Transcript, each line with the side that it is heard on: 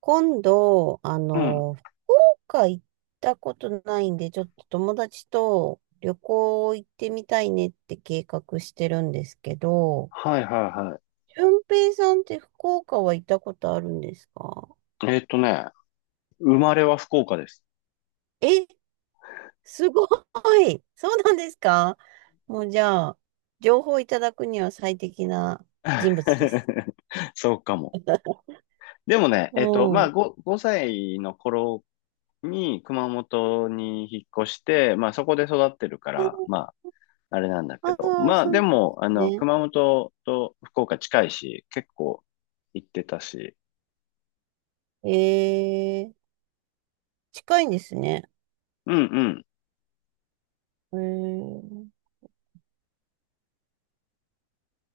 right: 今度、
left: うん。
right: 福岡行ったことないんで、ちょっと友達と旅行行ってみたいねって計画してるんですけど、
left: はいはいは
right: 俊平さんって福岡は行ったことあるんですか？
left: い。生まれは福岡です。
right: え、すごい。そうなんですか？もうじゃあ、情報いただくには最適な人物です。
left: そうかも。でもね、
right: う
left: まあ、
right: ん。
left: 5歳の頃に熊本に引っ越して、まあ、そこで育ってるから、まあ、あれなんだ
right: あ
left: けど、
right: あー、
left: まあ、
right: そう
left: で
right: なんで
left: も、
right: すね。
left: 熊本と福岡近いし、結構行ってたし、
right: えー、近いんですね。
left: うん
right: えー、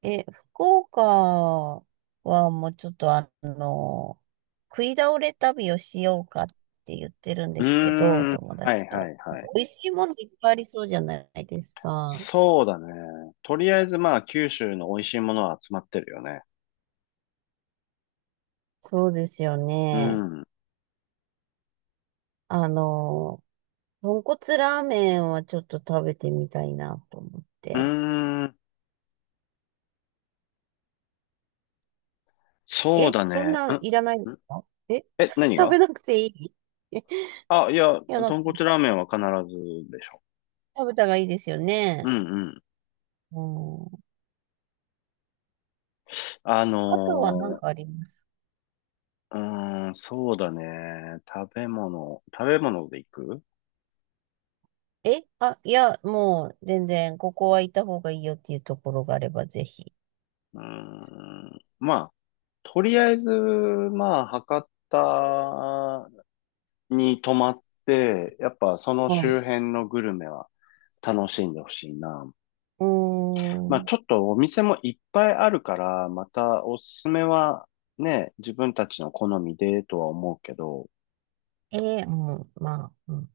right: え、福岡はもうちょっと食い倒れ旅をしようかって言ってるん
left: う
right: で
left: ん。
right: すけど、
left: うーん、
right: 友
left: はい
right: 達
left: は
right: と。
left: いはい。
right: 美味しいものいっぱいありそうじゃないですか。
left: そうだね。とりあえず、まあ、九州の美味しいものは集まってるよね。
right: そうですよ
left: う
right: ね。
left: ん。う
right: あの、豚骨ラーメンはちょっと食べてみたいなと思っ
left: ー
right: て。
left: ん。そう
right: え、
left: だ
right: そん
left: ね。
right: なんいらないん
left: ん
right: です
left: ん
right: か？え、
left: え、何
right: 食
left: が？
right: べなくていい。 い
left: あ、いや、
right: や、なんか
left: 豚骨ラーメンは必ずでしょ。
right: 食べたらいいですよ
left: う
right: ね。
left: んうん。
right: うん。
left: あ
right: あとは何
left: の
right: かあります？
left: うーん、そうだね。食べ物で行く？
right: え、あ、いや、もう、全然、ここは行った方がいいよっていうところがあれば、ぜひ。
left: うーん。まあ、とりあえず、まあ、博多に泊まって、やっぱその
right: はい。
left: 周辺のグルメは楽しんでほしいな。
right: う
left: まあ
right: ーん。
left: ちょっとお店もいっぱいあるから、またおすすめはね、自分たちの好みでとは思うけど、
right: えー、うん、まあ、うん。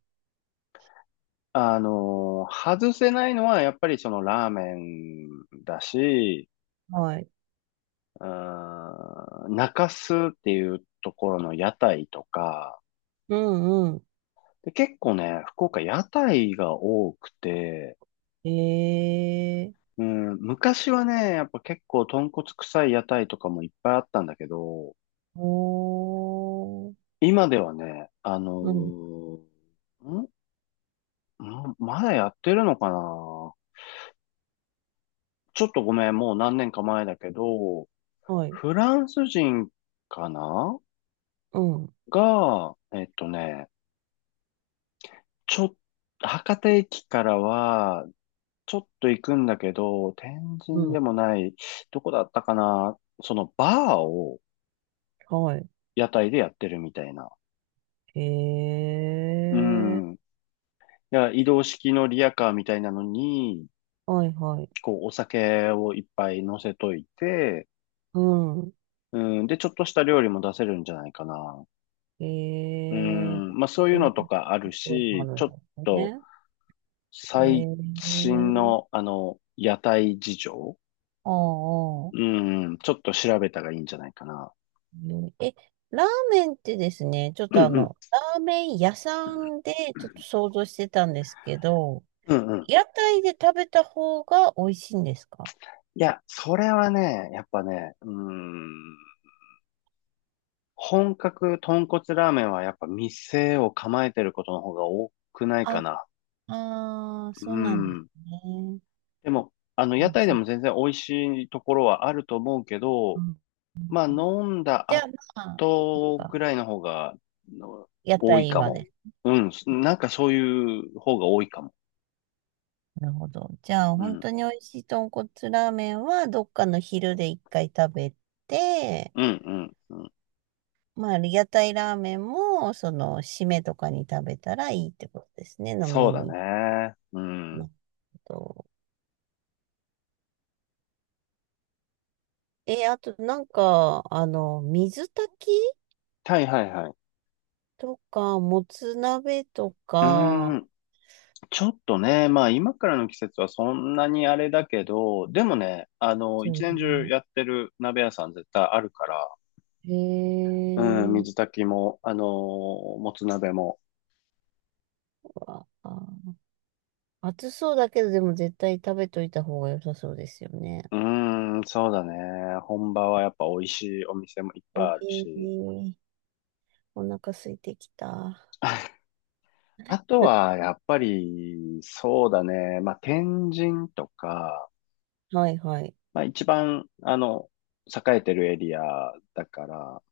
left: 外せないのはやっぱりそのラーメンだし、
right: はい。
left: うーん、中洲っていうところの屋台とか、
right: うんう
left: で、結構ね、福岡屋台が多くて、
right: ん。ええ、
left: うん、昔はね、やっぱ結構豚骨臭い屋台とかもいっぱいあったんだけど、
right: おー。
left: 今ではね、
right: うん。
left: ま、まだやってるのかな？ちょっとごめん、もう何年か前だけど、
right: はい。
left: フランス人かな
right: うん。
left: が、ちょ、博多駅からは、ちょっと行くんだけど、天
right: う
left: 神
right: ん。
left: でもない、どこだったかな？そのバーを
right: はい。
left: 屋台でやってるみたいな。
right: え
left: う
right: え、
left: ん。いや、移動式のリヤカーみたいなのに、
right: はいはい。
left: こう、お酒をいっぱい乗せといて、
right: うん。
left: うん、で、ちょっとした料理も出せるんじゃないかな。
right: え
left: う
right: え、
left: ん、まあそうい
right: そ
left: う
right: うい
left: の
right: う
left: とかある
right: ところもあ
left: し、
right: る
left: ち
right: ん
left: ょっ
right: です
left: と
right: ね。え
left: 最新の
right: え、
left: 屋台事情
right: ああ。ああ、
left: うん、ちょっと調べたらいいんじゃないかな。
right: ねえ、ラーメンってですね、ちょっ
left: う
right: と
left: んうん。
right: ラーメン屋さんでちょっと想像してたんですけど、
left: うんうん。
right: 屋台で食べた方が美味しいんですか？
left: いや、それはね、やっぱね、うーん、本格豚骨ラーメンはやっぱ店を構えてることの方が多くないか
right: あ、
left: な。
right: あー、
left: う
right: そうなんです
left: ん。
right: ね。
left: でも、屋
right: うん、
left: 台で
right: そっ
left: も全然美味しいところはあると思うけど、
right: か。
left: まあ、飲んだ
right: じゃあ、
left: 後
right: ま
left: ぐ
right: あ、
left: らいの方がの
right: 屋
left: 多い
right: 台
left: か
right: は
left: も。
right: です。
left: うん。なんかそういう方が多いかも。
right: なるほど。じゃあ、
left: う
right: 本
left: ん。
right: 当に美味しい豚骨ラーメンは、どっかの昼で一回食べて、
left: うん、うん、うん。
right: まあ、屋台ラーメンも、締めとかに食べたらいいってことですね、飲
left: そう
right: み
left: だ
right: に。
left: ね。うん。
right: なと、え、あとなんか、水炊き
left: はいはいはい。
right: とか、もつ鍋と
left: うー
right: か、
left: ん。ちょっとね、まあ今からの季節はそんなにあれだけど、でもね、
right: ですよ
left: 一年中
right: ね。
left: やってる鍋屋さん絶対あるから、
right: へ
left: うん、
right: え、
left: 水炊きも、もつ鍋も。
right: わあ、暑そうだけど、でも絶対食べといた方が良さそうですよね。
left: うーん、そうだね。本場はやっぱ美味しいお店もいっぱいあるし。
right: ええ、お腹空いてきた。
left: あとは、やっぱり、そうだね。まあ、天神とか、
right: はいはい。
left: まあ、一番、栄えてるエリアだから、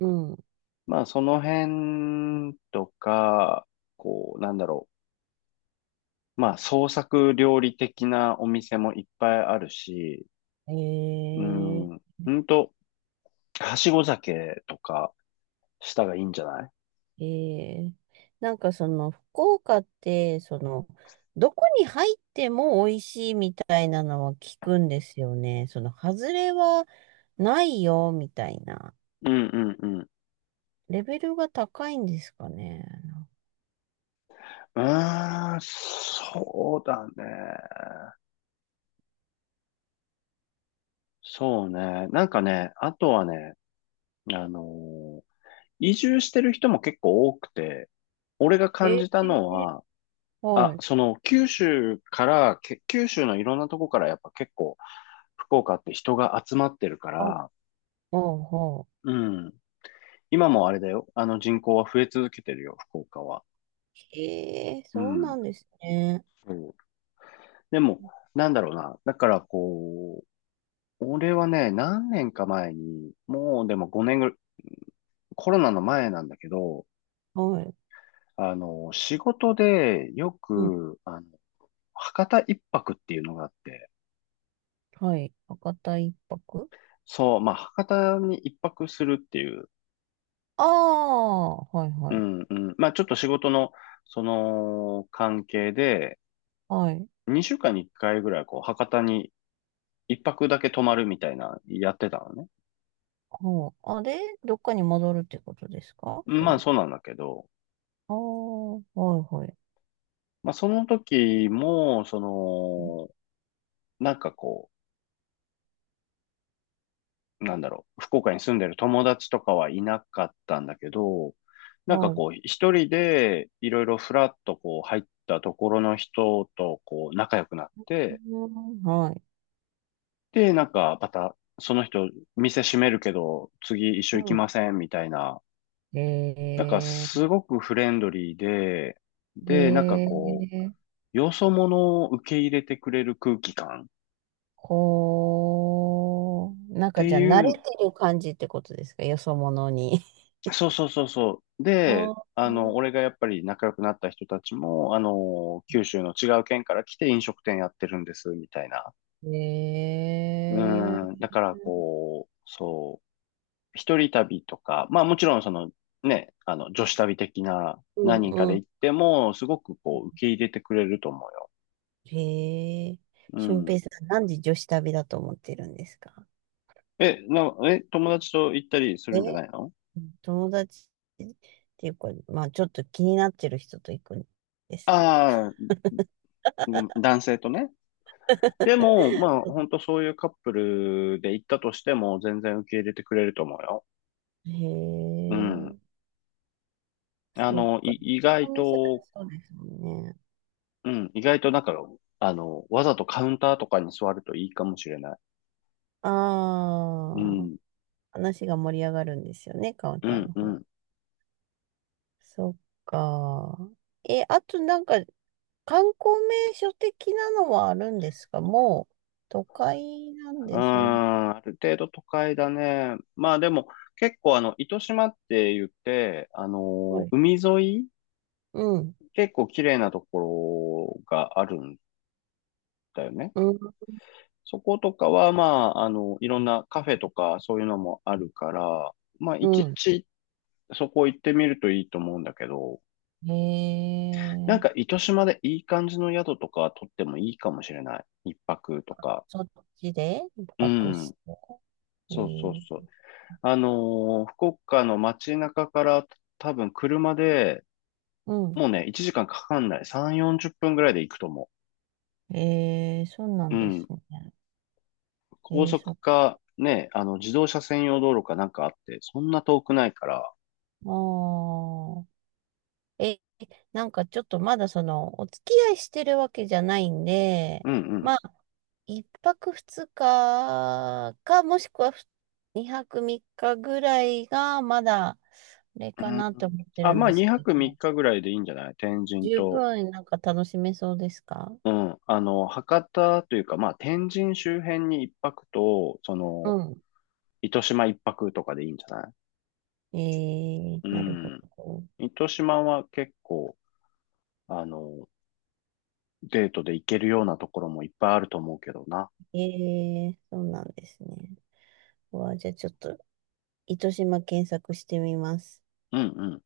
right: うん。
left: まあ、その辺とか、こう、なんだろう。まあ、創作料理的なお店もいっぱいあるし、う
right: ええ
left: ん、ほんと、はしご酒とかしたがいいんじゃない？
right: ええ、なんかその福岡って、どこに入っても美味しいみたいなのは聞くんですよね。外れはないよ、みたいな。
left: うんうんうん。
right: レベルが高いんですかね。
left: うーん、そうだね。そうね。なんかね、あとはね、あのー移住してる人も結構多くて、俺が感
right: ええ、
left: じたのは、
right: は
left: あ、
right: い。
left: その九州からけ、九州のいろんなとこからやっぱ結構福岡って人が集まってるか
right: あ、
left: ら、
right: ほうほう。
left: うん。今もあれだよ。あの人口は増え続けてるよ、福岡は。
right: ええ、
left: う
right: そうな
left: ん。
right: んですね。
left: そうでも、なんだろうな。だからこう、俺はね、何年か前に、もうでも5年ぐらい、コロナの前なんだけど、
right: はい。
left: 仕事でよ
right: うん、
left: く、博多一泊っていうのがあって、
right: はい。博多一泊、
left: そう、まあ、博多に一泊するっていう、
right: ああー、はいは
left: う
right: い。
left: んうん、まあ、ちょっと仕事の、その、関係で、
right: はい。
left: 2週間に1回ぐらい、こう、博多に一泊だけ泊まるみたいな、やってたのね。
right: ほう。あ、で、どっかに戻るってことですか、そ
left: まあ、
right: れ？
left: そうなんだけど、
right: ああ、はいはい。
left: まあ、その時も、その、なんかこう、なんだろう、福岡に住んでる友達とかはいなかったんだけど、なんか
right: はい。
left: こう、一人でいろいろフラッとこう入ったところの人とこう仲良くなって、
right: うん、はい。
left: で、なんかまたその人店閉めるけど次一緒
right: う
left: 行きま
right: ん。
left: せん？みたいな、なんかす
right: え
left: ごくフレンドリーで、
right: ー、
left: で、なんか
right: え
left: こ
right: ー、
left: う、よそ者を受け入れてくれる空気感っ
right: こう、なんか
left: て
right: じゃあ
left: い
right: 慣れ
left: う
right: てる感じってことですか、よそ者に？
left: そうそうそうそう。
right: あ
left: で、
right: あ、
left: 俺がやっぱり仲良くなった人たちも、九州の違う県から来て飲食店やってるんです、みたいな。う
right: え
left: ん、
right: ー、
left: だからこう、そう、一人旅とか、まあもちろんその、ね、女子旅的な
right: うん
left: 何人かで
right: うん。
left: 行っても、すごくこう、受け入れてくれると思うよ。
right: えー、
left: う
right: 俊平
left: ん。
right: さん、なんで女子旅だと思ってるんですか？
left: え、友達と行ったりするんじゃ
right: え、
left: ないの？
right: 友達っていうか、まあちょっと気になってる人と行くんですよ。
left: ああー、ごめん男性とね。でも、まあ、本当そういうカップルで行ったとしても、全然受け入れてくれると思うよ。
right: へ
left: うん。
right: え、そうか。
left: 意外
right: お店だと
left: と、
right: そうですもんね。
left: うん、意外となんか、わざとカウンターとかに座るといいかもしれない。
right: あ
left: う
right: あ、
left: ん、
right: 話が盛り上がるんですよね、カウン
left: う
right: ター
left: ん、
right: の
left: うん。
right: 方。
left: う
right: そっか。え、あとなんか、観光名所的なのはあるんですか？もう、都会なん
left: ん、
right: で、
left: ある程度都会だね。まあでも、結構あの、糸島って言って、あ
right: は
left: の、
right: い。
left: 海沿い、
right: うん、
left: 結構綺麗なところがあるんだよね。
right: うん、
left: そことかは、まあ、あの、いろんなカフェとかそういうのもあるから、まあ、一
right: う
left: 日そこ行ってみるといいと思うんだけど、
right: ん。へ
left: なん
right: え、
left: か糸島でいい感じの宿とか取ってもいいかもしれない。一泊とか。
right: そっちで一
left: う
right: 泊
left: ん。
right: して。へえ
left: そうそう
right: ー、
left: そう。福岡の街中から多分車で、
right: うん。
left: もうね、1時間かんかかんない。3、40分ぐらいで行くと思
right: ええ、そうな
left: う。
right: ん
left: う
right: です
left: ん。
right: ね。
left: 高
right: ええ、そっ
left: 速
right: か。
left: か、ね、あの、自動車専用道路かなんかあって、そんな遠くないから、
right: あー、え、なんかちょっとまだお付き合いしてるわけじゃないんで、
left: うんうん
right: まあ、一泊二日か、もしくは二泊三日ぐらいが、まだ、あれ
left: う
right: かなって
left: ん。
right: 思って
left: あ、
right: るん
left: まあ、
right: です
left: 2
right: け
left: 泊3
right: ど、
left: 日ぐらいでいいんじゃない？天神
right: 十
left: と。
right: 分なんか楽しめそうですか？
left: うん。博多というか、まあ、天神周辺に1泊と、そ
right: う
left: の、
right: ん。
left: 糸島1泊とかでいいんじゃない？
right: えー、
left: う
right: なるほ
left: ん。
right: ど。
left: 糸島は結構、あの、デートで行けるようなところもいっぱいあると思うけどな。
right: えー、そうなんですね。うわ、じゃあちょっと、糸島検索してみます。
left: うんうん